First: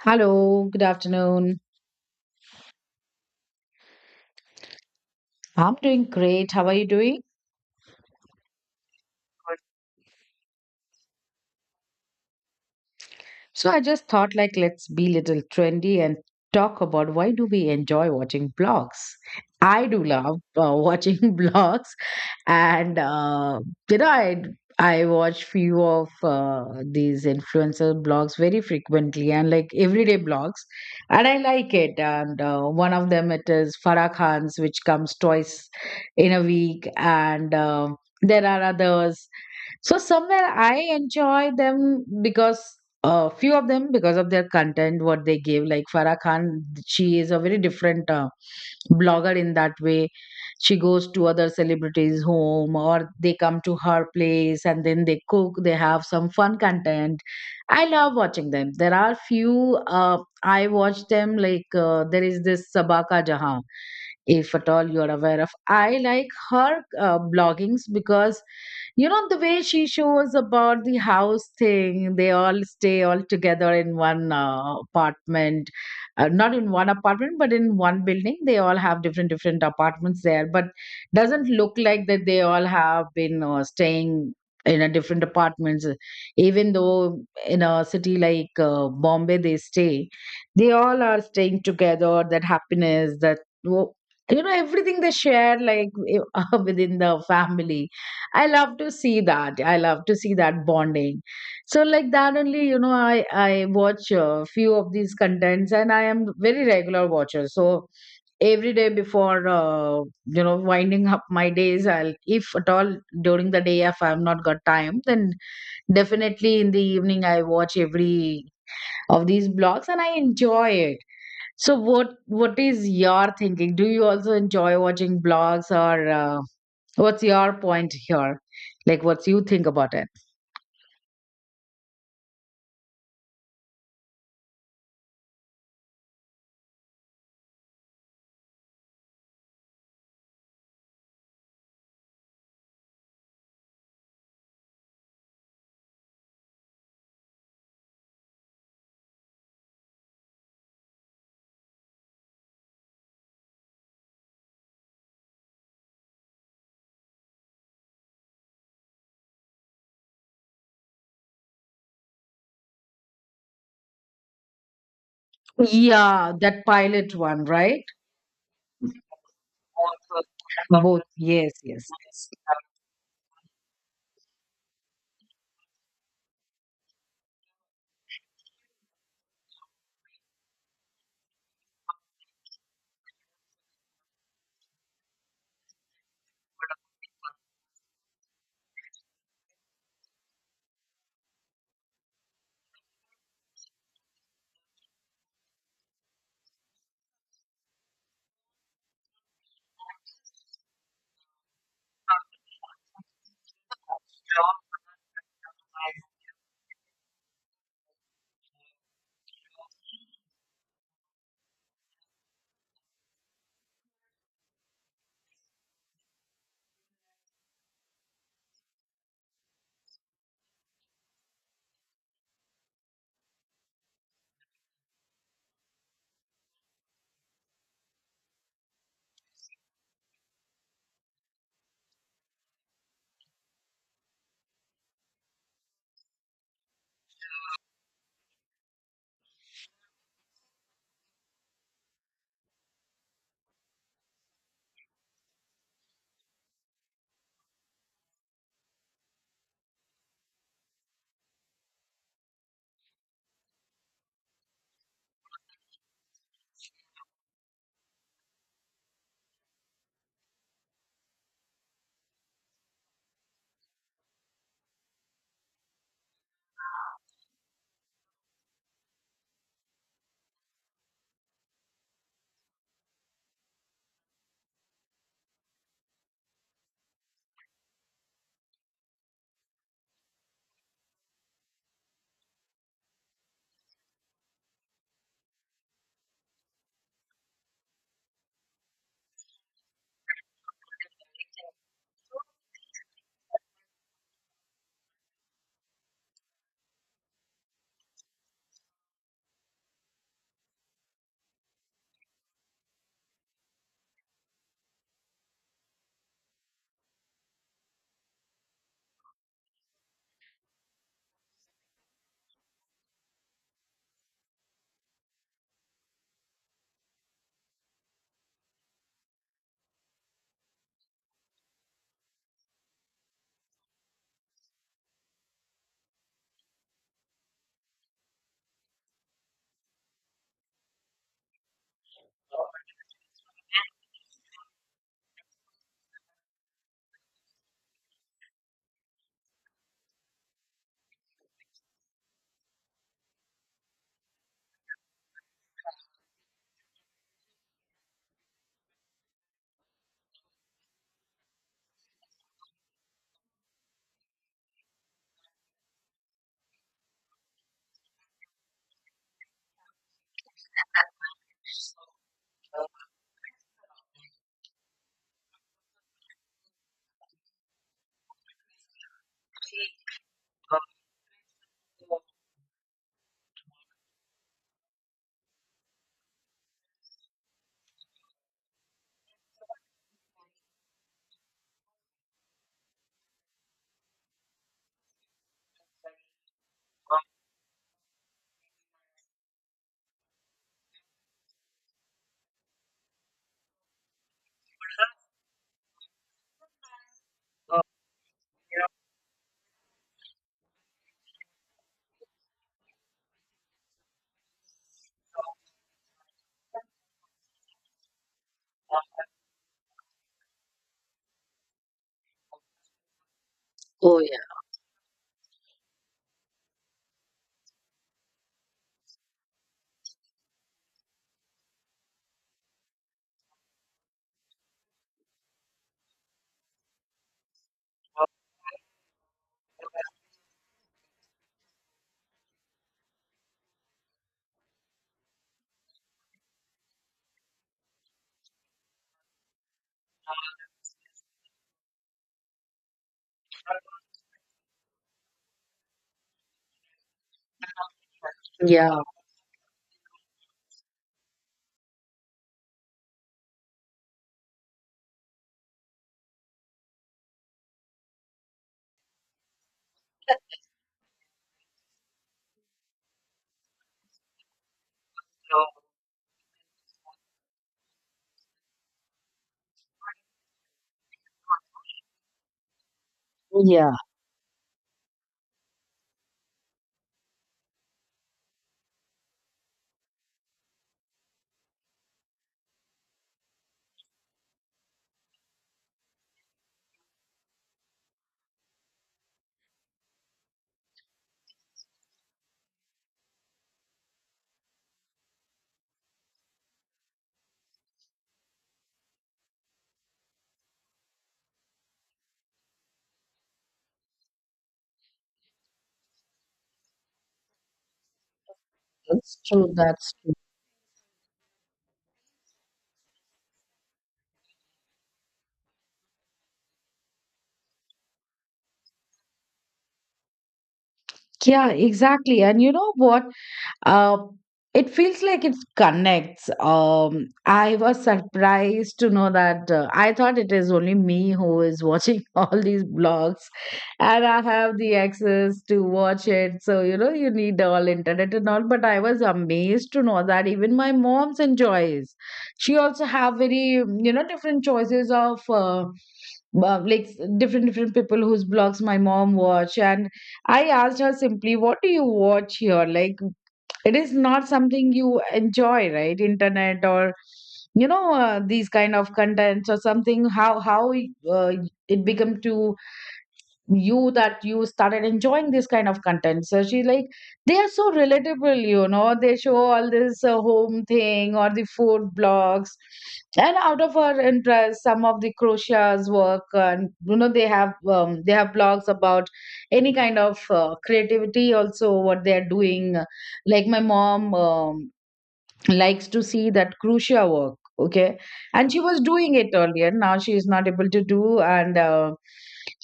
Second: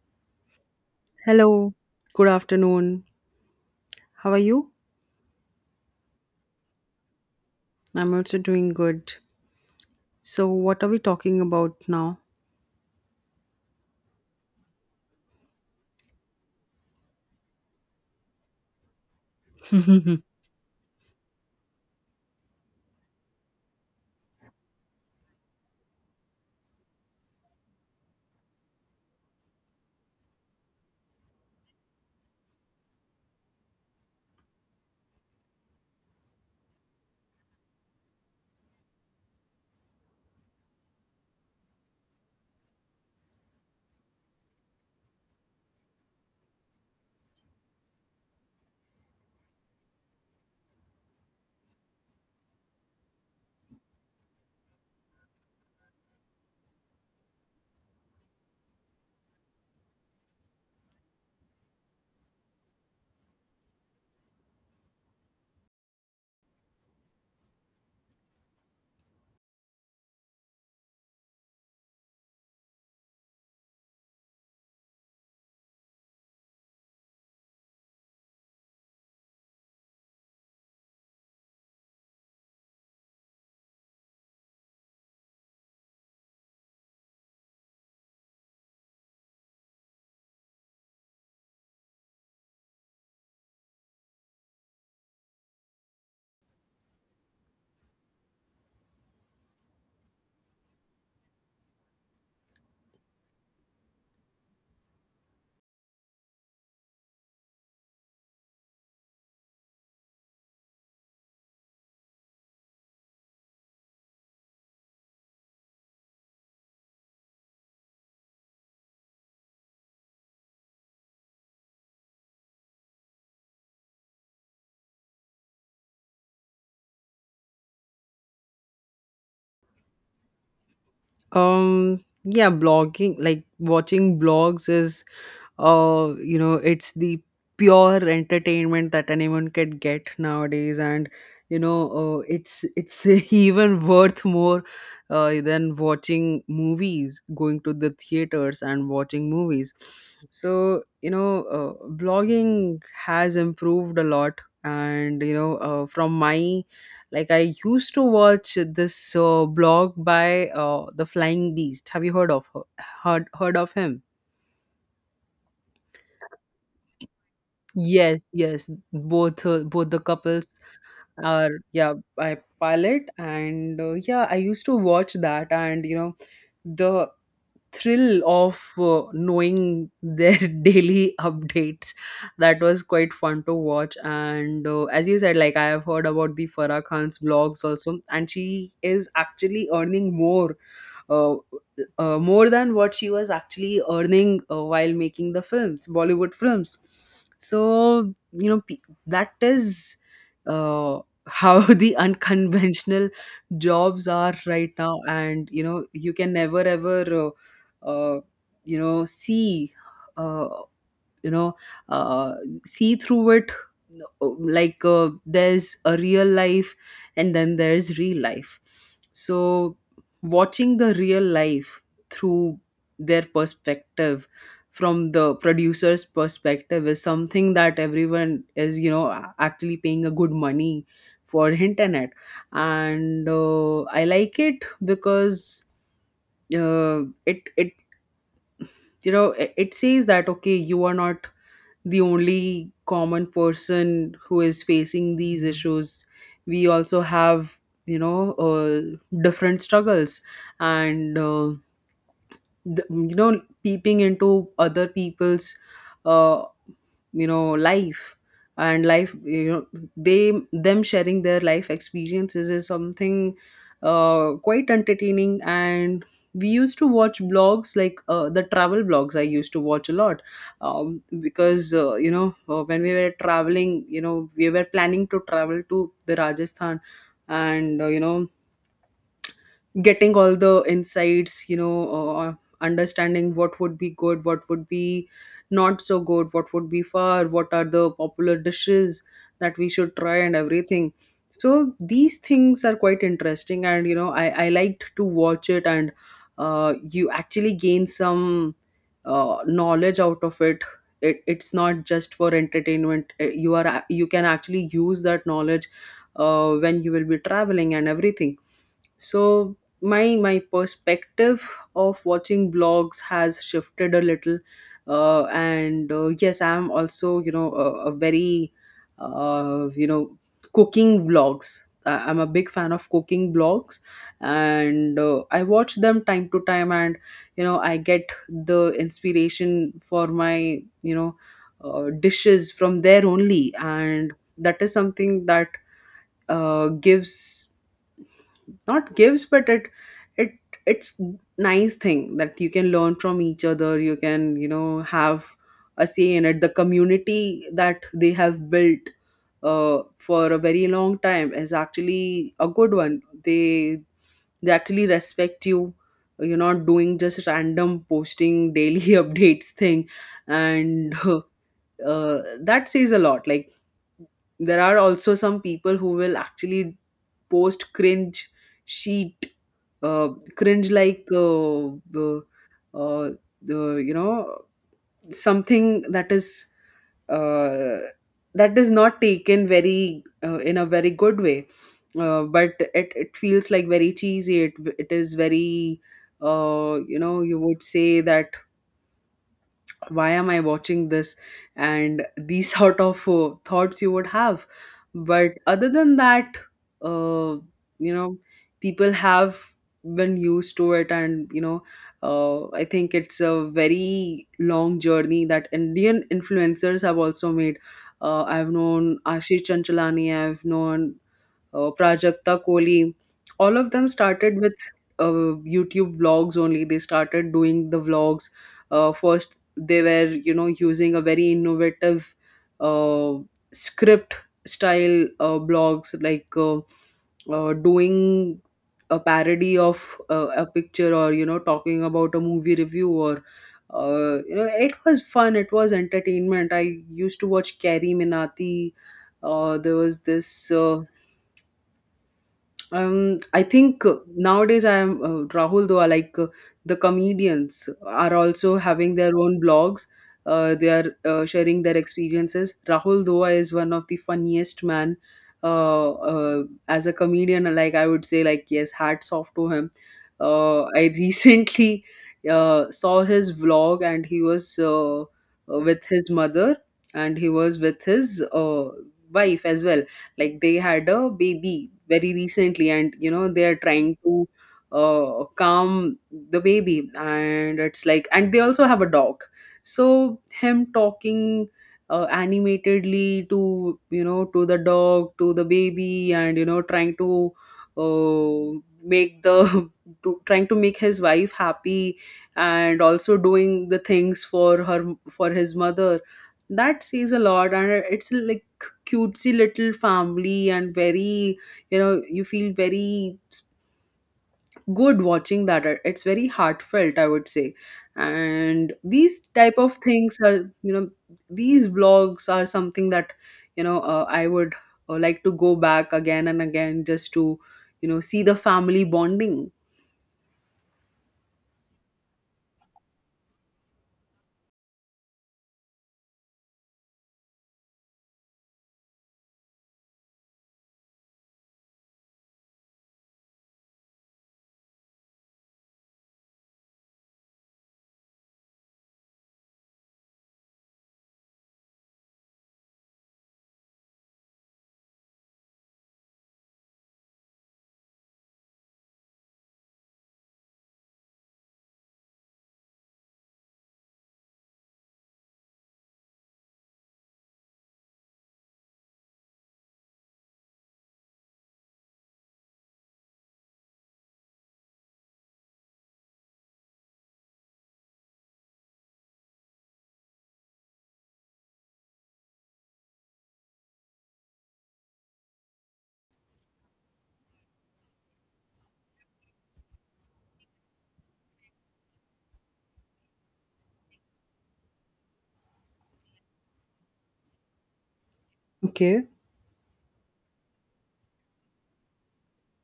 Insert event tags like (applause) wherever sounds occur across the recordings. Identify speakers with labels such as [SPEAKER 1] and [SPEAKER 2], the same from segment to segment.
[SPEAKER 1] Hello, good afternoon.
[SPEAKER 2] Hello, good afternoon. How are you?
[SPEAKER 1] I'm doing great. How are you doing?
[SPEAKER 2] I'm also doing good. So, what are we talking about now?
[SPEAKER 1] So I just thought like let's be little trendy and talk about why do we enjoy watching blogs? I do love
[SPEAKER 2] (laughs)
[SPEAKER 1] watching (laughs) blogs and uh, you know I watch few of these influencer blogs very frequently and like everyday blogs and I like it and one of them it is Farah Khan's, which comes twice in a week, and there are others. So somewhere I enjoy them because a few of them because of their content, what they give. Like Farah Khan, she is a very different blogger in that way. She goes to other celebrities' home or they come to her place and then they cook. They have some fun content. I love watching them. There are few I watch them like there is this Sabaka Jahan, if at all you are aware of. I like her bloggings because you know, the way she shows about the house thing, they all stay all together in one apartment, not in one apartment, but in one building. They all have different, different apartments there, but doesn't look like that they all have been staying in a different apartments. Even though in a city like Bombay they stay, they all are staying together, that happiness, that, you know, everything they share like (laughs) within the family. I love to see that. I love to see that bonding. So like that only, you know, I watch a few of these contents, and I am very regular watcher. So every day before you know winding up my days, I'll if at all during the day if I've not got time, then definitely in the evening I watch every of these blogs and I enjoy it. So what is your thinking? Do you also enjoy watching blogs or? What's your point here? Like, what you think about it?
[SPEAKER 2] Yeah, blogging, like watching blogs is you know, it's the pure entertainment that anyone can get nowadays. And you know, it's (laughs) even worth more than watching movies, going to the theaters and watching movies. So you know, blogging has improved a lot. And you know, from my, like, I used to watch this blog by the Flying Beast. Have you heard of him?
[SPEAKER 1] Yeah, that pilot one, right?
[SPEAKER 2] Yes, yes. Both the couples
[SPEAKER 1] Both.
[SPEAKER 2] are,
[SPEAKER 1] Yes, yes,
[SPEAKER 2] yeah,
[SPEAKER 1] yes.
[SPEAKER 2] by pilot. And yeah, I used to watch that. And you know, the thrill of knowing their (laughs) daily updates, that was quite fun to watch. And as you said, like, I have heard about the Farah Khan's vlogs also, and she is actually earning more, uh, more than what she was actually earning while making the films, Bollywood films. So, you know, that is uh, how (laughs) the unconventional jobs are right now. And, you know, you can never ever, uh, uh, you know, see. Uh, you know, uh, see through it, uh, like, there's a real life, and then there's real life. So watching the real life through their perspective, from the producer's perspective, is something that everyone is, you know, actually paying a good money for internet. And I like it, because uh, it, you know, it says that, okay, you are not the only common person who is facing these issues. We also have, you know, different struggles. And the, you know, peeping into other people's, uh, you know, life. And life, you know, they them sharing their life experiences is something quite entertaining. And we used to watch blogs, like the travel blogs I used to watch a lot. Because you know, when we were traveling, you know, we were planning to travel to the Rajasthan. And you know, getting all the insights, you know, understanding what would be good, what would be not so good, what would be far, what are the popular dishes that we should try and everything. So these things are quite interesting. And you know, I liked to watch it. And you actually gain some knowledge out of it. It's not just for entertainment. You can actually use that knowledge when you will be traveling and everything. So my perspective of watching vlogs has shifted a little. And yes, I'm also, you know, a very you know, cooking vlogs. I'm a big fan of cooking vlogs. And I watch them time to time. And you know, I get the inspiration for my, you know, dishes from there only. And that is something that gives, not gives, but it, it's nice thing that you can learn from each other. You can, you know, have a say in it. The community that they have built for a very long time is actually a good one. They actually respect you. You're not doing just random posting daily (laughs) updates thing. And (laughs) uh, that says a lot. Like, there are also some people who will actually post cringe sheet, uh, cringe, like uh, the uh, the, you know, something uh, that is not taken very in a very good way. But it feels like very cheesy. It is very, you know, you would say that, why am I watching this? And these (laughs) sort of thoughts you would have. But other than that, uh, you know, people have been used to it. And you know, I think it's a very long journey that Indian influencers have also made. I've known Ashish Chanchalani, I've known Prajakta Kohli. All of them
[SPEAKER 1] Oh, yeah.
[SPEAKER 2] started with YouTube vlogs only. They started doing the vlogs. First, they were, you know, using a very innovative uh, script style, blogs like, doing a parody of a picture, or you know, talking about a movie review, or you know, it was fun, it was entertainment. I used to watch Carrie Minati. There was this I think, nowadays, I am Rahul, though. I like, the comedians are also
[SPEAKER 1] Yeah.
[SPEAKER 2] having their own blogs. They are sharing their experiences. Rahul Doa is one of the funniest man. As a comedian, like, I would say, like, yes, hats off to him. I (laughs) recently saw his vlog. And he was with his mother, and he was with his wife as well. Like they had a baby very recently, and you know, they are
[SPEAKER 1] Yeah.
[SPEAKER 2] trying to calm the baby. And it's like, and they also have a dog. So him talking animatedly to, you know, to the dog, to the baby, and you know, trying to uh, make the (laughs) trying to make his wife happy, and also doing the things for her, for his mother. That says a lot. And it's like, cutesy little family. And very, you know, you feel very good watching that. It's very heartfelt, I would say. And these
[SPEAKER 1] That's true.
[SPEAKER 2] type of
[SPEAKER 1] That's true.
[SPEAKER 2] things are, you know, these blogs are something that, you know, I would like to go back again and again, just to, you know, see the family bonding.
[SPEAKER 1] Yeah, exactly. And you know what? Uh, it feels like it connects. I was surprised to know that I thought it is only me who is watching (laughs) all these blogs, and I have the access to watch it. So you know, you need all internet and all. But I was amazed to know that even my mom's enjoys. She also have very different choices of. Like different different people whose blogs my mom watch, and I asked her simply, what do you watch here? Like, it is not something you enjoy, right? Internet or these kind of contents or something. How how uh, it become to you that you started enjoying this kind of content? So she's like, they are so relatable, they show all this home thing or the food blogs, and out of her interest some of the crochets work, and you know they have blogs about any kind of creativity also what they are doing. Like my mom likes to see that crucia work, okay, and she was
[SPEAKER 2] Okay.
[SPEAKER 1] doing it earlier, now she is not able to do, and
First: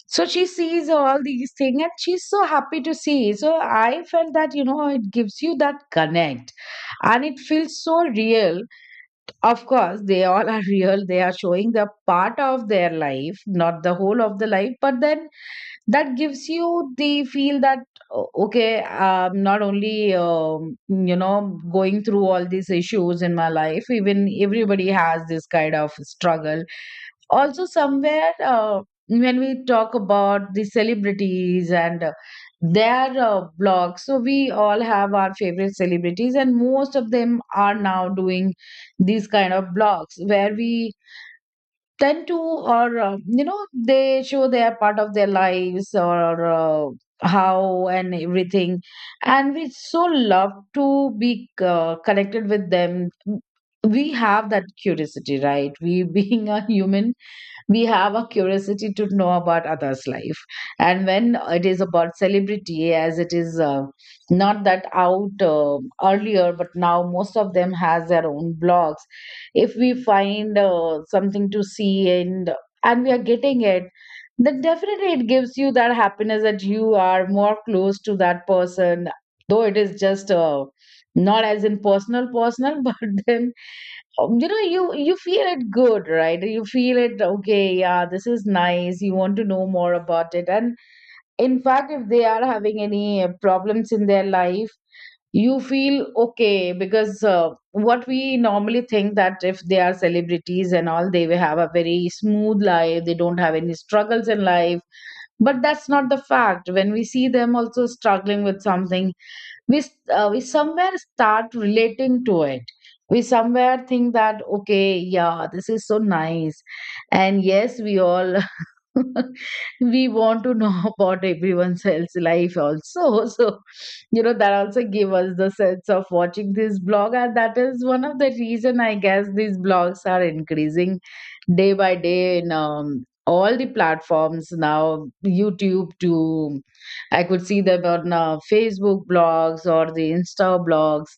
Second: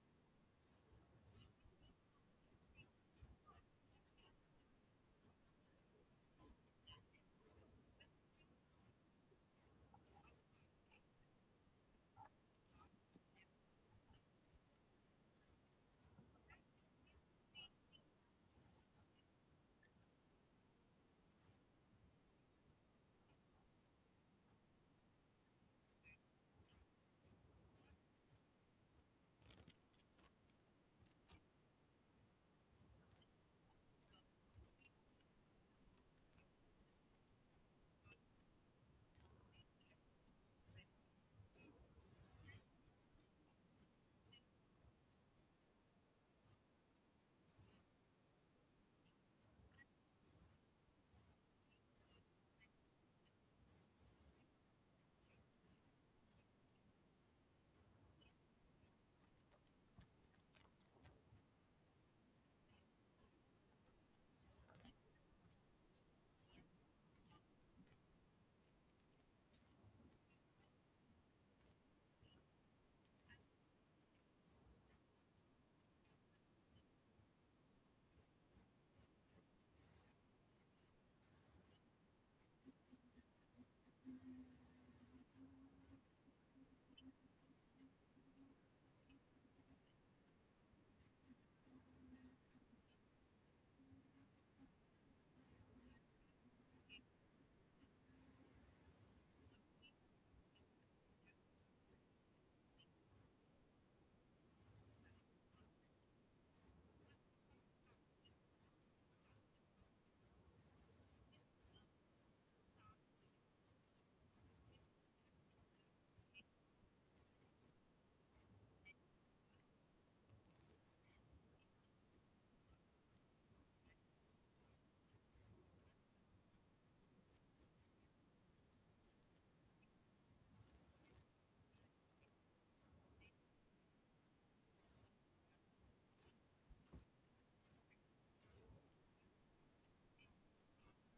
[SPEAKER 1] so she sees all these things and she's so happy to see. So I felt that it gives you that connect and it feels so real. Of course they all are real, they are showing the part of their life, not the whole of the life, but then that gives you the feel that, okay, I'm not only you know going through all these issues in my life, even everybody has this kind of struggle. Also somewhere when we talk about the celebrities and their blogs, so we all have our favorite celebrities, and most of them are now doing these kind of blogs where we tend to or you know they show their part of their lives or how and everything. And we so love to be connected with them. We have that curiosity, right? We, (laughs) being a human, we have a curiosity to know about others life. And when it is about celebrity, as it is not that out earlier, but now most of them has their own blogs, if we find something to see and we are getting it, then definitely it gives you that happiness, that you are more close to that person, though it is just not as in personal personal, (laughs) but then you know you feel it good, right? You feel it, okay, yeah, this is nice, you want to know more about it. And in fact, if they are having any problems in their life, you feel okay, because what we normally think that if they are celebrities and all, they will have a very smooth life, they don't have any struggles in life. But that's not the fact. When we see them also struggling with something, we somewhere start relating to it, we somewhere think that okay, yeah, this is so nice. And yes, we all (laughs) (laughs) we want to know (laughs) about everyone else's life also. (laughs) So you know that also give us the sense of watching this blog, and that is one of the reason, I guess, these blogs are increasing day by day, in all the platforms now, YouTube to I could see them on Facebook blogs or the Insta blogs,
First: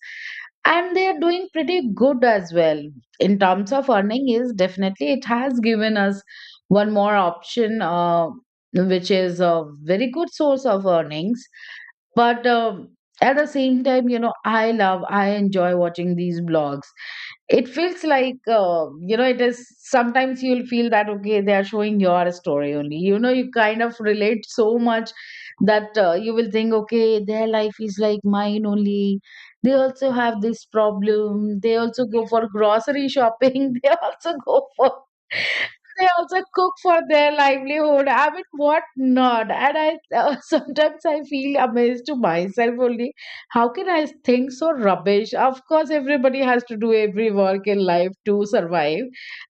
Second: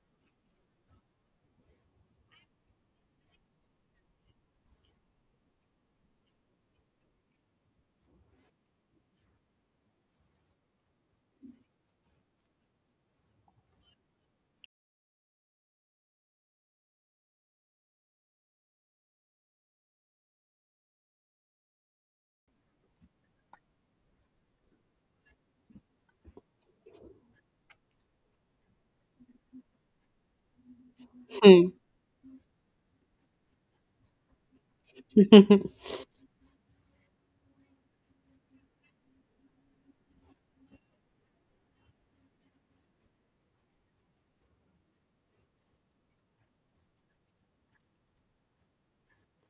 [SPEAKER 1] and they are doing pretty good as well. In terms of earning, is definitely it has given us one more option which is a very good source of earnings. But at the same time, you know, I enjoy watching these blogs. It feels like you know, it is sometimes you'll feel that okay, they are showing your story only, you know, you kind of relate so much that you will think, okay, their life is like mine only. They also have this problem,
[SPEAKER 2] Hmm.
[SPEAKER 1] they also go for grocery shopping, (laughs) they also go for
[SPEAKER 2] (laughs)
[SPEAKER 1] they also cook for their livelihood. I mean, what not? And I (laughs) sometimes I feel amazed to myself only. How can I think so rubbish? Of course, everybody has to do every work in life to survive.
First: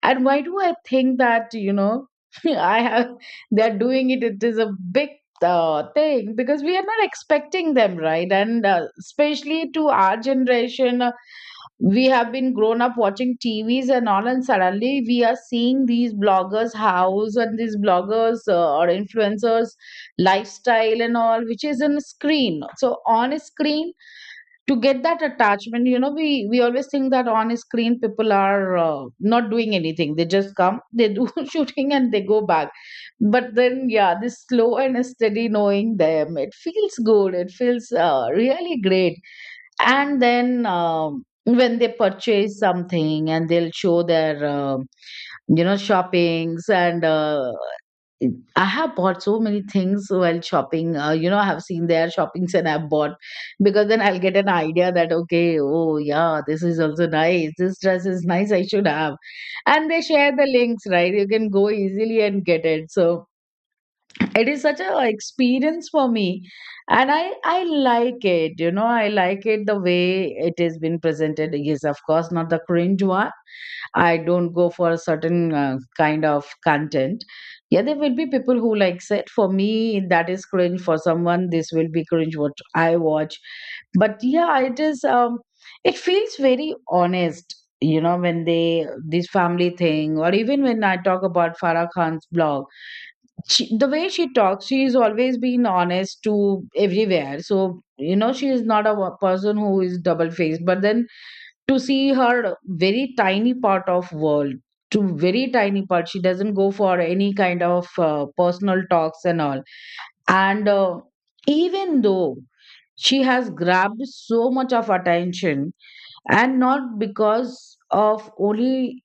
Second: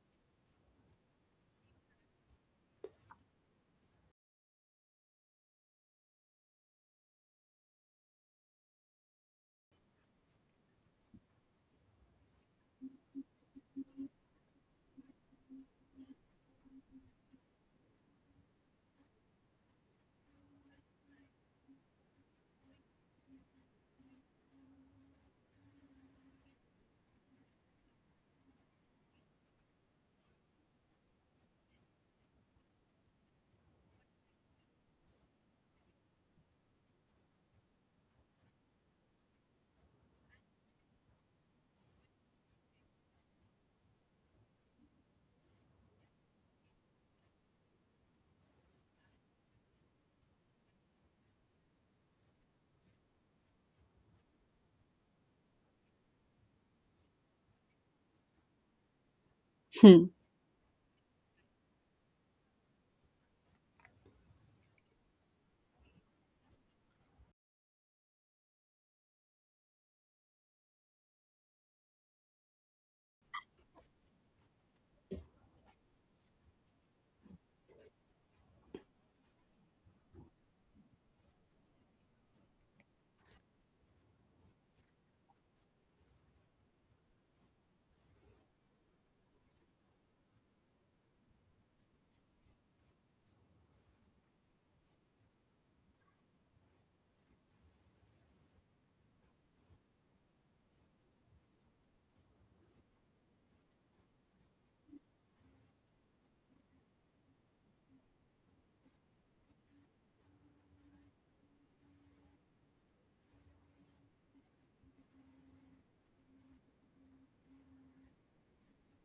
[SPEAKER 1] And why do I think that, you know, (laughs) I have they're doing it? It is a big thing because we are not expecting them, right? And especially to our generation, we have been grown up watching TVs and all, and suddenly we are seeing these bloggers' house and these bloggers or influencers' lifestyle and all, which is in screen. So on a screen, to get that attachment, you know, we always think that on a screen people are not doing anything; they just come, they do (laughs) shooting, and they go back. But then, yeah, this slow and steady knowing them, it feels good. It feels really great. And then when they purchase something and they'll show their you know shoppings and I have bought so many things while shopping. You know, I have seen their shoppings and I've bought, because then I'll get an idea that okay, oh yeah, this is also nice, this dress is nice, I should have. And they
[SPEAKER 2] Hmm.
[SPEAKER 1] share the links, right? You can go easily and get it. So it is such a like experience for me, and i like it, you know, I like it the way it has been presented. Yes, of course, not the cringe one. I don't go for a certain kind of content. Yeah, there will be people who likes it. For me, that is cringe. For someone, this will be cringe what I watch. But yeah, it is it feels very honest, you know, when they this family thing, or even when I talk about Farah Khan's blog, she, the way she talks, she's always been honest to everywhere. So, you know, she is not a person who is double faced. But then, to see her very tiny part of world, to very tiny part, she doesn't go for any kind of personal talks and all. And even though she has grabbed so much of attention, and not because of only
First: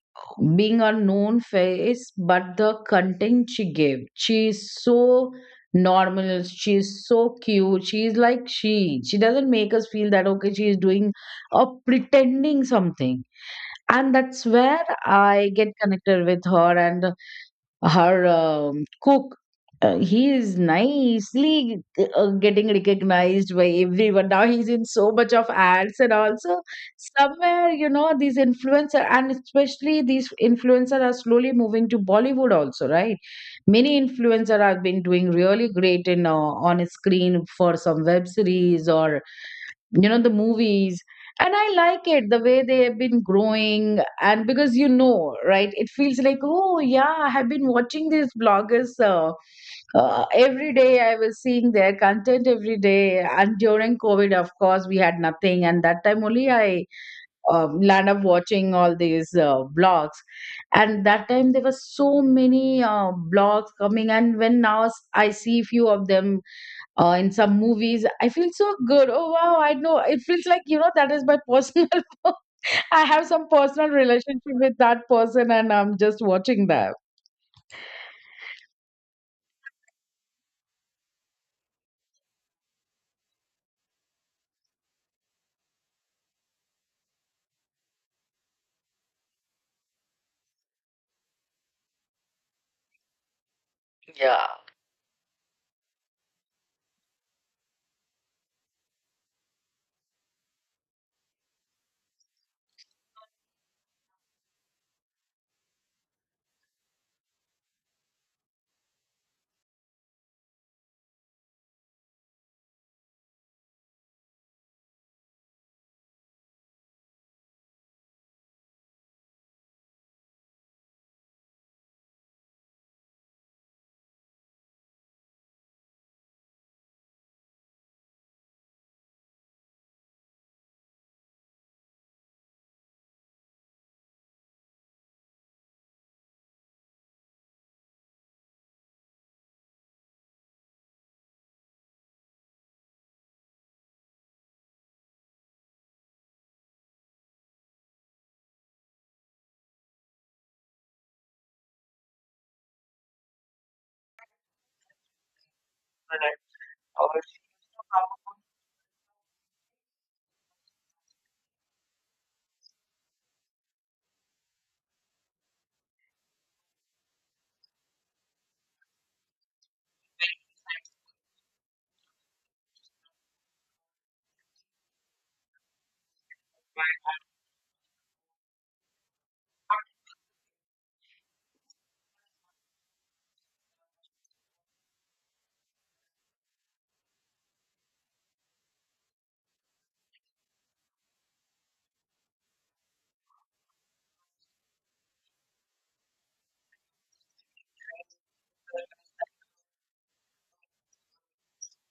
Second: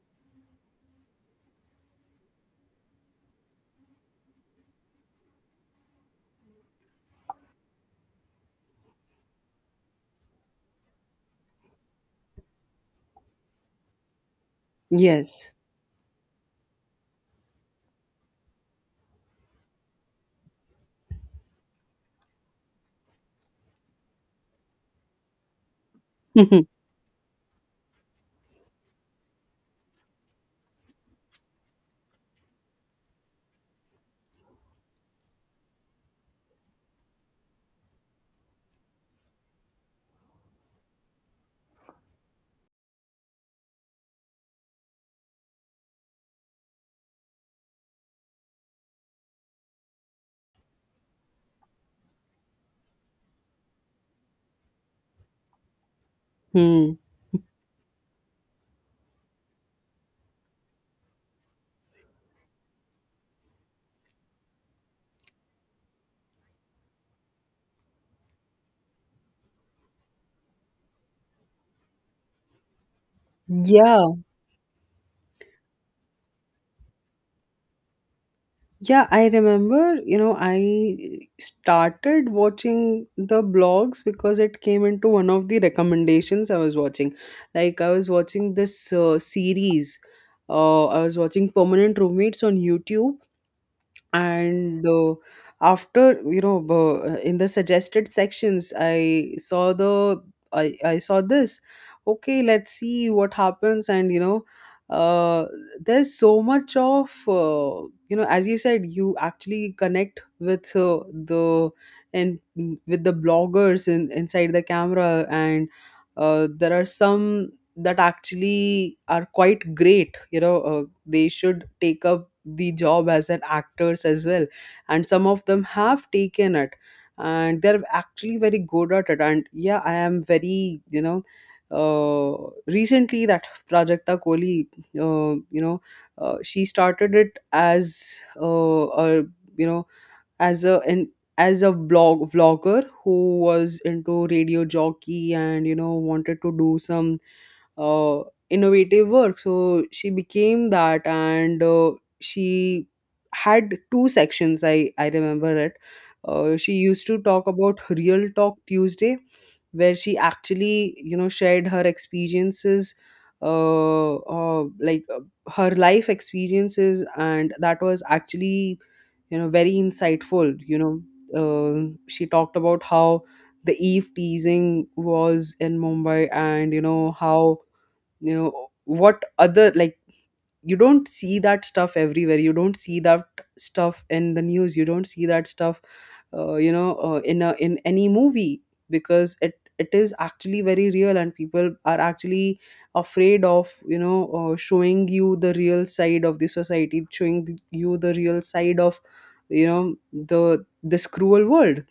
[SPEAKER 1] being a known face, but the content she gave, she is so normal, she is so cute, she is like, she doesn't make us feel that okay, she is doing or pretending something. And that's where I
[SPEAKER 2] Yes.
[SPEAKER 1] get connected with her. And her cook, uh, he is nicely getting recognized by everyone. Now he's in so much of ads and also
[SPEAKER 2] (laughs)
[SPEAKER 1] somewhere, these influencer and especially these influencer are slowly moving to Bollywood also, right? Many influencer have been doing really great in on screen for some web series or the movies. And I like it the way they have been growing. And because right, it feels like, oh yeah, I have been watching these bloggers every day. I was seeing their content every day, and during COVID of course we had nothing, and that time only I
[SPEAKER 2] Hmm.
[SPEAKER 1] land up watching all these blogs. And that time there were so many blogs coming, and when now I see few of them in some movies, I feel so good. Oh wow, I know. It feels like, that is my personal. (laughs) I have some personal
[SPEAKER 2] Yeah.
[SPEAKER 1] relationship with that person, and I'm just watching them.
[SPEAKER 2] Yeah, I remember, you know, I started watching the blogs because it came into one of the recommendations I was watching. Like, I was watching this series, I was watching Permanent Roommates on YouTube.
[SPEAKER 1] Yeah.
[SPEAKER 2] And after, you know, in the suggested sections, I saw the, I saw this, okay, let's see what happens. And you know, uh there's so much of, you know, as you said, you actually connect with the, and with the bloggers inside the camera. And there are some that actually are quite great, you know, they should take up the job as an actors as well. And some of them have taken it, and they're actually very good at it. And yeah, I am very, you know, recently that Prajakta Kohli, you know, she started it as a, you know, as a an, as a blog vlogger who was into radio jockey, and you know, wanted to do some uh, innovative work. So she became that. And she had two sections. I remember it. She used
[SPEAKER 1] Or-
[SPEAKER 2] to talk about Real Talk Tuesday, where she actually, you know, shared her experiences, like, her life experiences, and that was actually, you know, very insightful. You know, she talked about how the eve teasing was in Mumbai, and you know how, you know, what other, like, you don't see that stuff everywhere, you don't see that stuff in the news, you don't see that stuff you know, in any movie. Because it is actually very real, and people are actually afraid of, you know, showing you the real side of the society, showing you the real side of, you know, the, this cruel world.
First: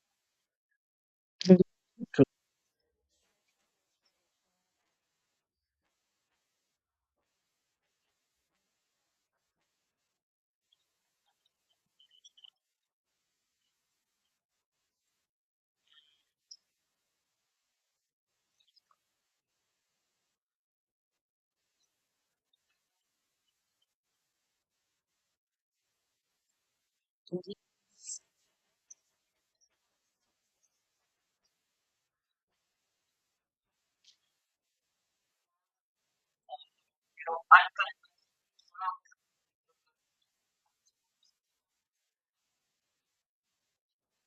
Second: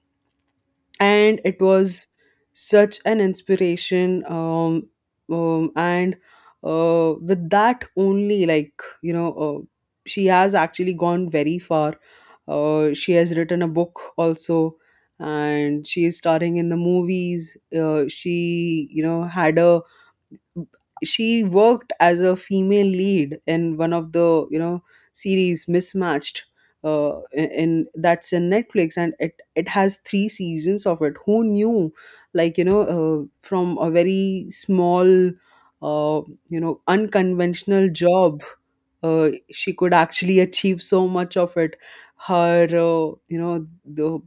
[SPEAKER 2] And it was such an inspiration. And with that only, like, you know, she has actually gone very far. She has written a book also, and she is starring in the movies. She, you know, had a, she worked as a female lead in one of the, you know, series Mismatched, in that's in Netflix. And it has three seasons of it. Who knew, like, you know, from a very small uh you know, unconventional job, she could actually (laughs) achieve so much of it. Her you know, the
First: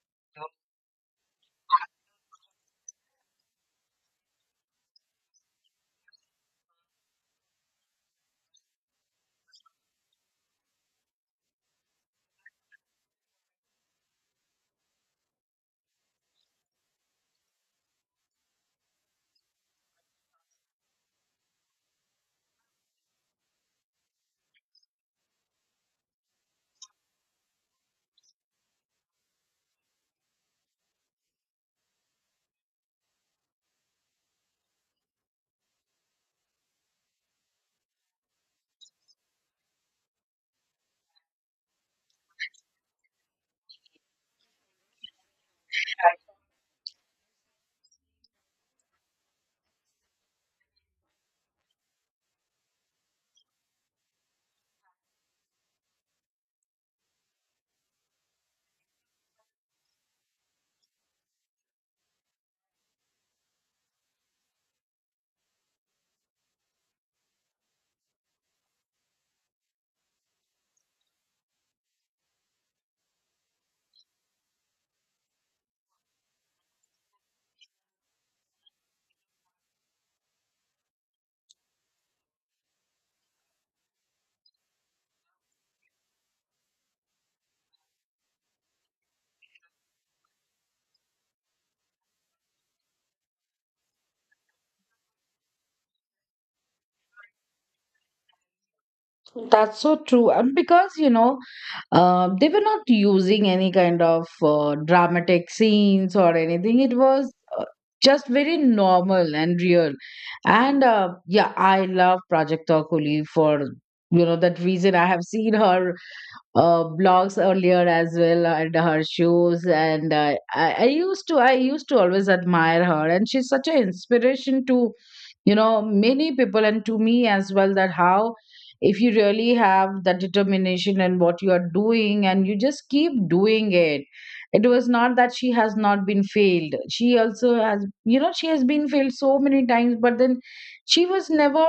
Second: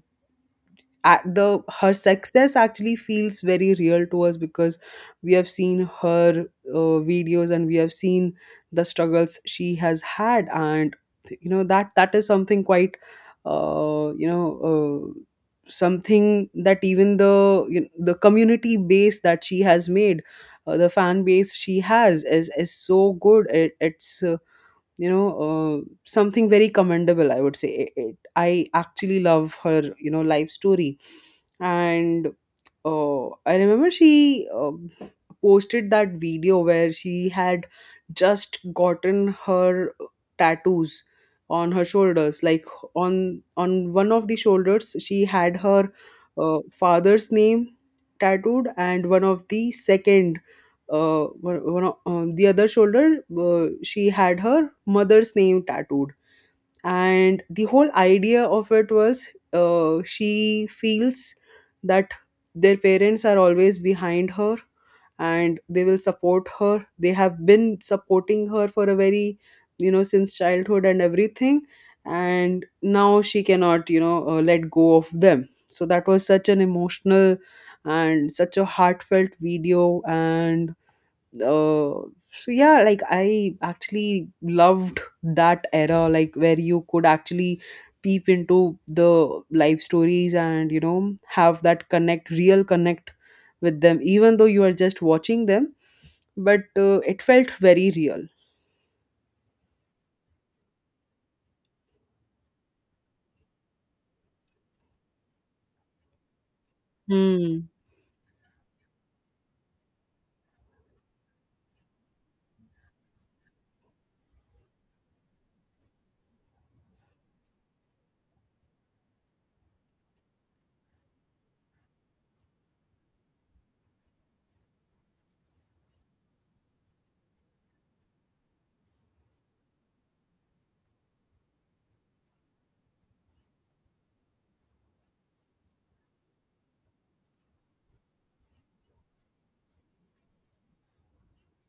[SPEAKER 2] the, her success actually feels very real to us, because we have seen her videos, and we have seen the struggles she has had. And you know, that is something quite, you know, uh, something that even the you, the community base that she has made, the fan base she has, is so good. It's, you know, something very commendable, I would say. I actually love her, you know, life story. And I remember she posted that video where she had just gotten her tattoos on her shoulders. Like, on one of the shoulders, she had her father's name tattooed. And one of the second, one of the other shoulder, she had her mother's name tattooed. And the whole idea of it was, she feels that their parents are always behind her and they will support her. They have been supporting her for a very, since childhood and everything. And now she cannot, let go of them. So that was such an emotional and such a heartfelt video. And uh, so yeah, like I actually loved that era, like where you could actually peep into the life stories and have that connect, real connect with them, even though you are just watching them. But it felt very real.
[SPEAKER 1] That's so true. And because they were not using any kind of dramatic scenes or anything. It was uh,
[SPEAKER 2] Hmm.
[SPEAKER 1] just very normal and real. And yeah, I love Project Takuli for that reason. I have seen her blogs earlier as well, and her shoes, and I used to always admire her, and she's such an inspiration to many people and to me as well. That how, if you really have that determination and what you are doing and you just keep doing it, it was not that she has not been failed. She also has, she has been failed so many times, but then she was never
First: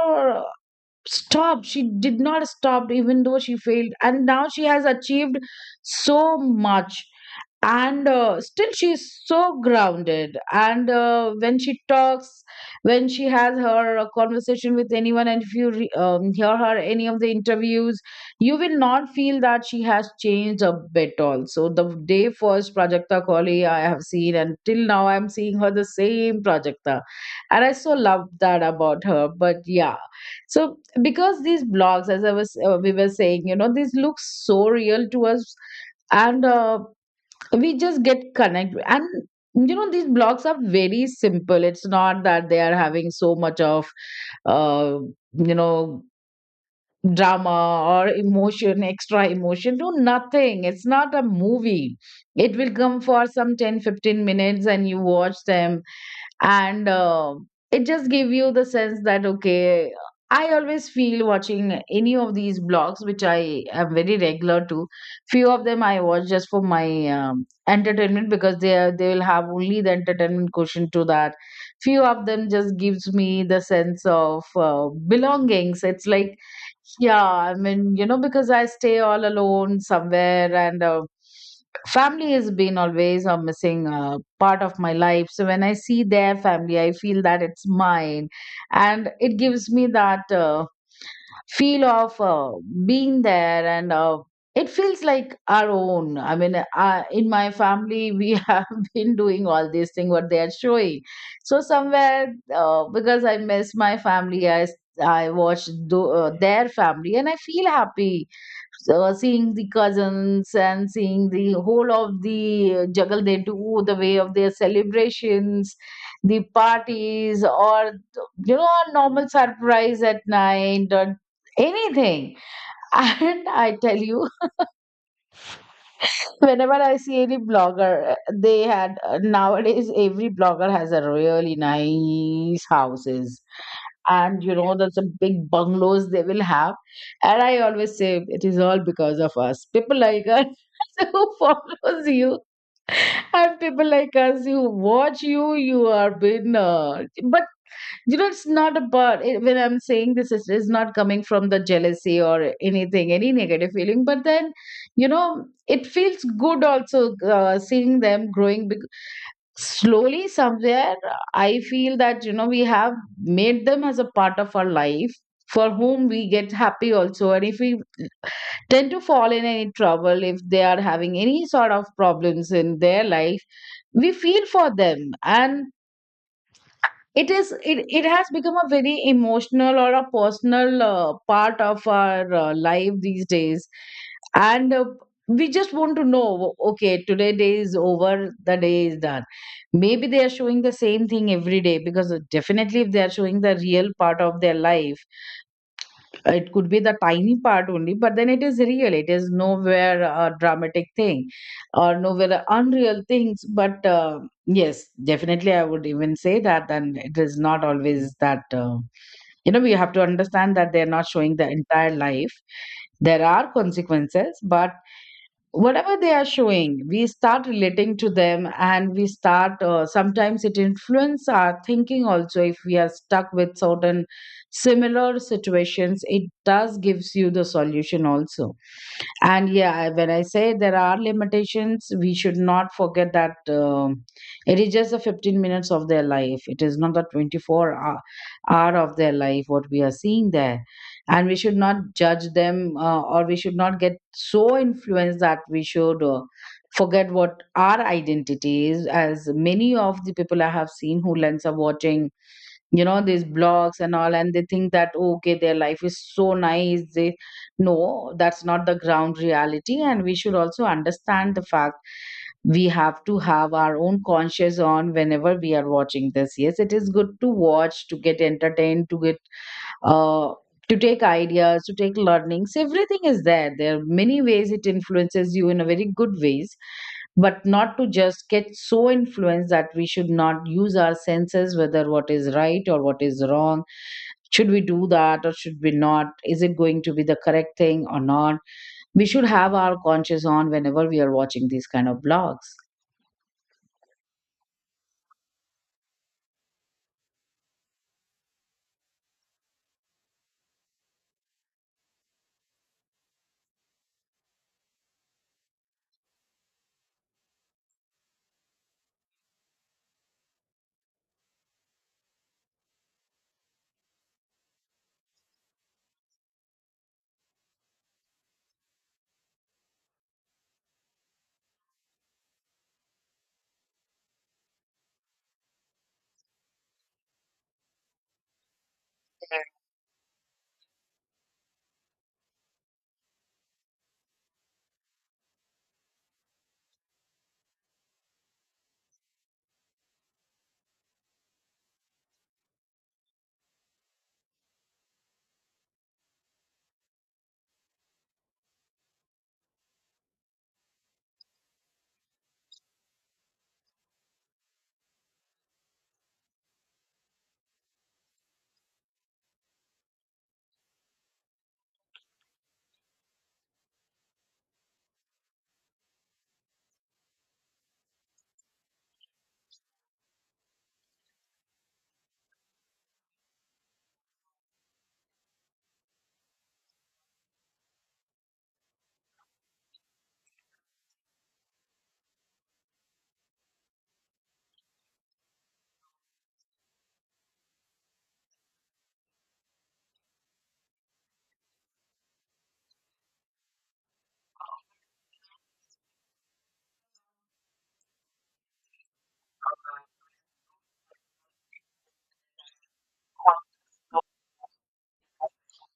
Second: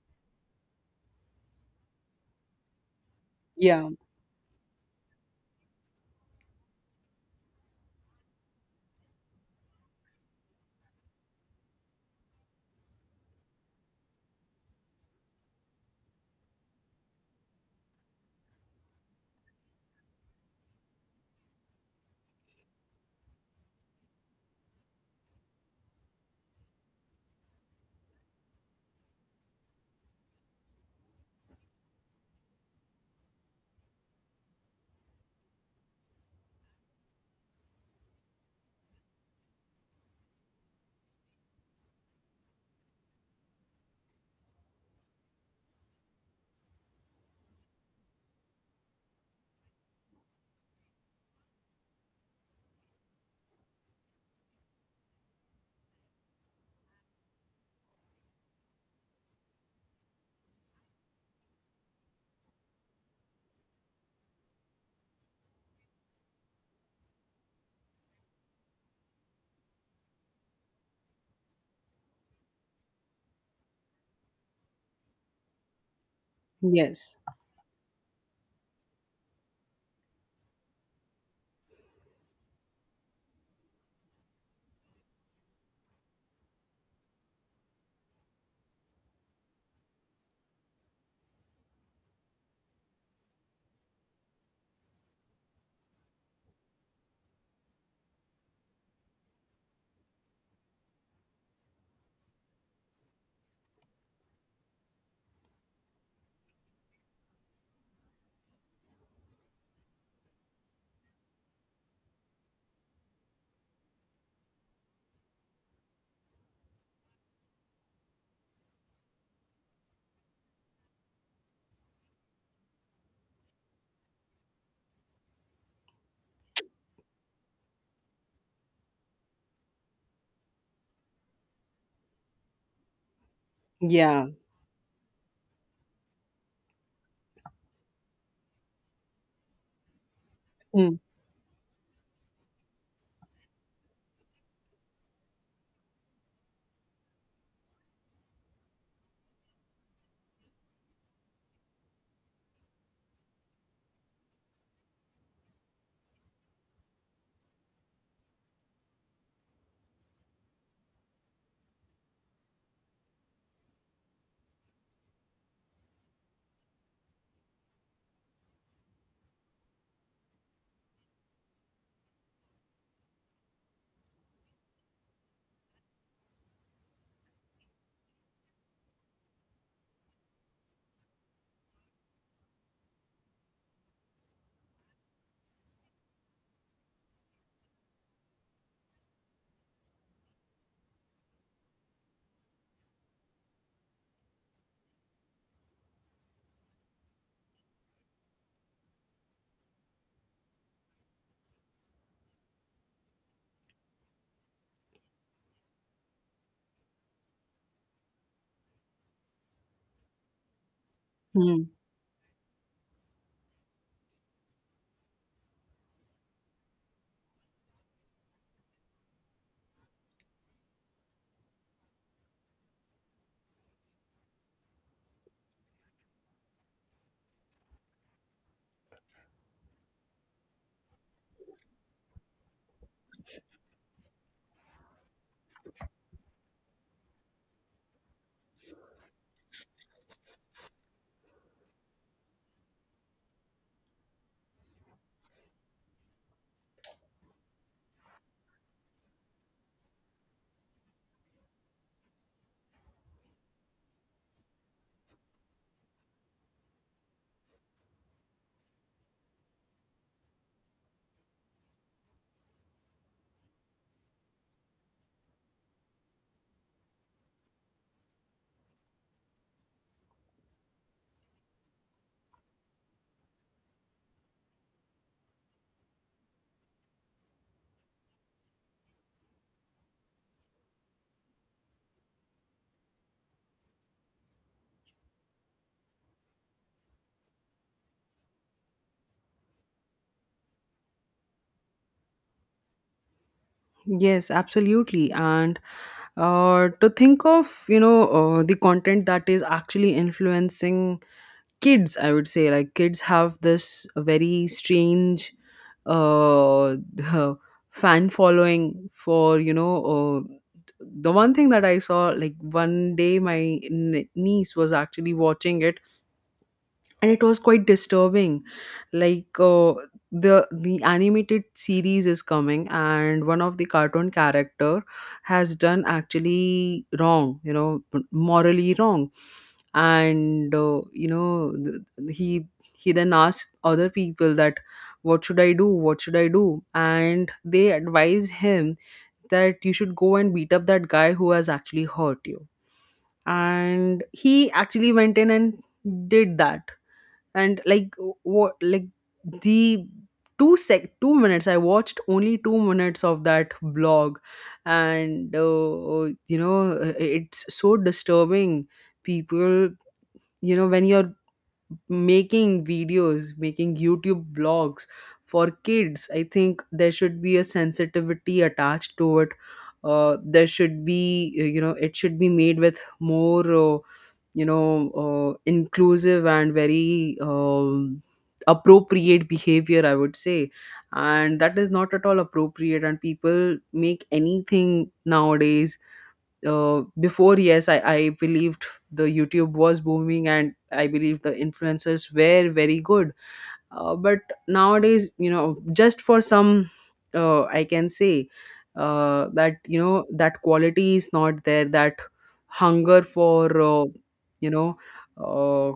[SPEAKER 1] stop. She did not stop even though she
[SPEAKER 2] Yeah,
[SPEAKER 1] failed, and now she has achieved so much. And still she is so grounded. And when she talks, when she has her conversation with anyone, and if you hear her any of the interviews, you will not feel that she has changed a bit. Also, the day first Prajakta Kohli I have seen, and till now I'm seeing her the same Prajakta, and I so love that about her, but yeah. So because these blogs, as I was we were saying, these look so real to us, and we just get connected. And these blogs are very simple. It's not that they are having so much of uh, you know drama or emotion, extra emotion. No, nothing. It's not a movie. It will come for some 10, 15 minutes and you watch them, and it just give you the sense that, okay, I always feel watching any of these blogs, which I am very regular to. Few of them I watch just for my entertainment because they will have only the entertainment quotient to that. Few of them just gives me the sense of belongings. It's like,
[SPEAKER 2] yes,
[SPEAKER 1] yeah, I mean, because I stay all alone somewhere, and family has been always a missing part of my life. So when I see their family, I feel that it's mine, and it gives me that feel of being there, and it feels like our own. I mean, in my family, we (laughs) have been doing all these things what they are showing. So somewhere, because I miss my family, I watch their family and I feel happy. So seeing the cousins and seeing the whole of the juggle they do, the way of their celebrations, the parties, or a normal surprise at night or anything. (laughs) And I tell you, (laughs) whenever I see any blogger, they had nowadays every blogger has a really nice houses,
[SPEAKER 2] yeah.
[SPEAKER 1] and there's some big bungalows they will have. And I always say it is all because of us, people like us,
[SPEAKER 2] Hmm.
[SPEAKER 1] (laughs) who follows you, and people like us who watch you. You are been but it's not about it. When I'm saying this is not coming from the jealousy or anything, any negative feeling, but then it feels good also, seeing them growing slowly. Somewhere I feel that, we have made them as a part of our life, for whom we get happy also. And if we tend to fall in any trouble, if they are having any sort of problems in their life, we feel for them. And it has become a very emotional or a personal part of our life these days. And we just want to know, "Oh, okay, today day is over, the day is done. Maybe they are showing the same thing every day because definitely, if they are showing the real part of their life, it could be the tiny part only, but then it is real. It is nowhere a dramatic thing or nowhere a unreal things. But yes, definitely, I would even say that. And it is not always that we have to understand that they are not showing the
[SPEAKER 2] Hmm.
[SPEAKER 1] entire life. There are consequences, but whatever they are showing, we start relating to them, and we start, sometimes it influence our thinking also. If we are stuck with certain similar situations, it does gives you the solution also. And yeah, when I say there are limitations, we should not forget that, it is just the 15 minutes of their life. It is not the 24 hour of their life what we are seeing there. And we should not judge them, or we should not get so influenced that we should forget what our identity is. As many of the people I have seen who lens are watching these blogs and all, and they think that, oh, okay, their life is so nice. They no, that's not the ground reality, and we should also understand the fact. We have to have our own conscious on whenever we are watching this. Yes, it is good to watch, to get entertained, uh, to take ideas, to take learnings. Everything is there. There are many ways it influences you in a very good ways, but not to just get so influenced that we should not use our senses whether what is right or what is wrong. Should we do that or should we not? Is it going to be the correct thing or not? We should have our conscience on whenever we are watching these kind of blogs.
[SPEAKER 2] Yes, absolutely. And to think of, the content that is actually influencing kids, I would say, like kids have this very strange uh (laughs) fan following for, the one thing that I saw, like one day my niece was actually watching it, and it was quite disturbing. Like, the animated series is coming, and one of the cartoon character has done actually wrong, morally wrong. And he then asks other people that, what should I do, what should I do? And they advise him that you should go and beat up that guy who has actually hurt you. And he actually went in and did that. And like, what? Like, the 2 minutes. I watched only 2 minutes of that blog. And it's so disturbing. People, when you're making videos, making YouTube blogs for kids, I think there should be a sensitivity attached to it. There should be, it should be made with more, inclusive and very, appropriate behavior, I would say. And that is not at all appropriate, and people make anything nowadays. Before, yes, I believed the YouTube was booming, and I believed the influencers were very good. But nowadays, just for some, I can say, that, that quality is not there, that hunger for, you know uh,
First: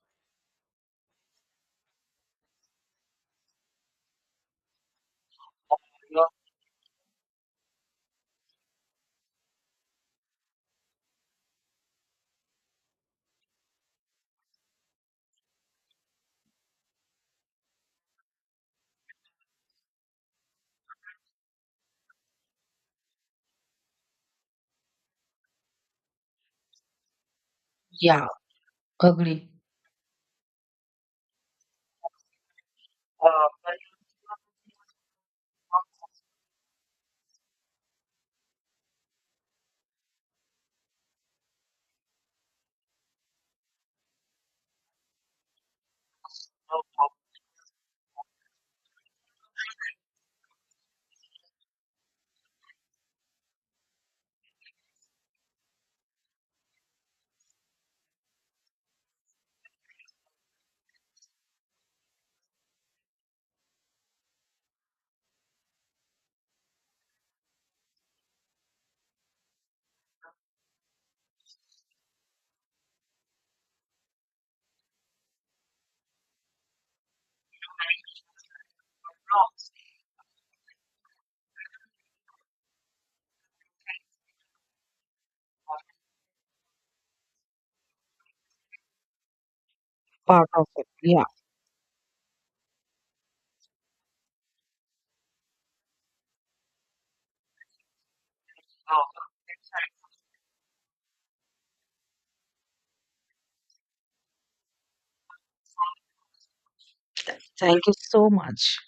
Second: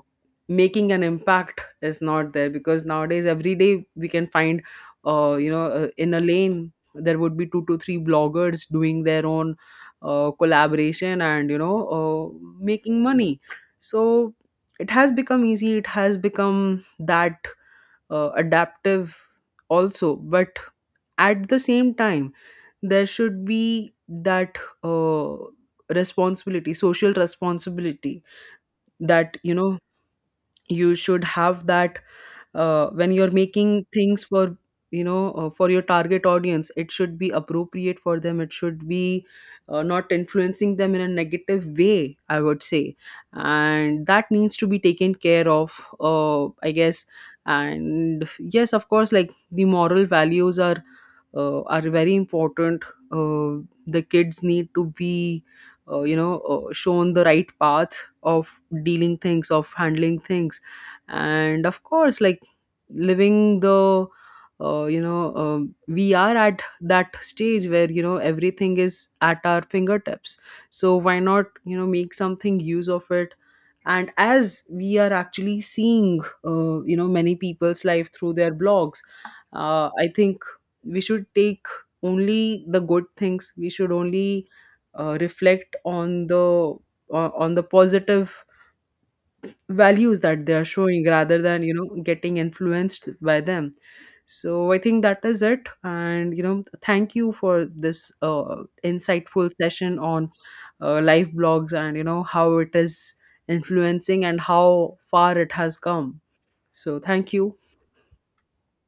[SPEAKER 2] making an impact is not there. Because nowadays, every day we can find, in a lane there would be two to three bloggers doing their own, collaboration and, making money. So it has become easy, it has become that, adaptive also. But at the same time, there should be that, uh, responsibility, social responsibility,
[SPEAKER 1] Yeah,
[SPEAKER 2] that,
[SPEAKER 1] agree.
[SPEAKER 2] you should have that, when you're making things for, for your target audience, it should be appropriate for them. It should be, not influencing them in a negative way, I would say. And that needs to be taken care of, I guess. And yes, of course, like the moral values are very important. The kids need to be, shown the right path of dealing things, of handling things, and of course, like, living the, you know, we are at that stage where, everything is at our fingertips. So why not, make something use of it, and as we are actually seeing, many people's life through their blogs, I think we should take only the good things. We should only, reflect on the positive values that
[SPEAKER 1] Part
[SPEAKER 2] they are
[SPEAKER 1] of it.
[SPEAKER 2] showing,
[SPEAKER 1] Yeah.
[SPEAKER 2] rather than, getting influenced by them. So I think that is it. And thank you for this, insightful session on, live blogs and how it is influencing and how far it has come. So thank you.
[SPEAKER 1] Thank you so much.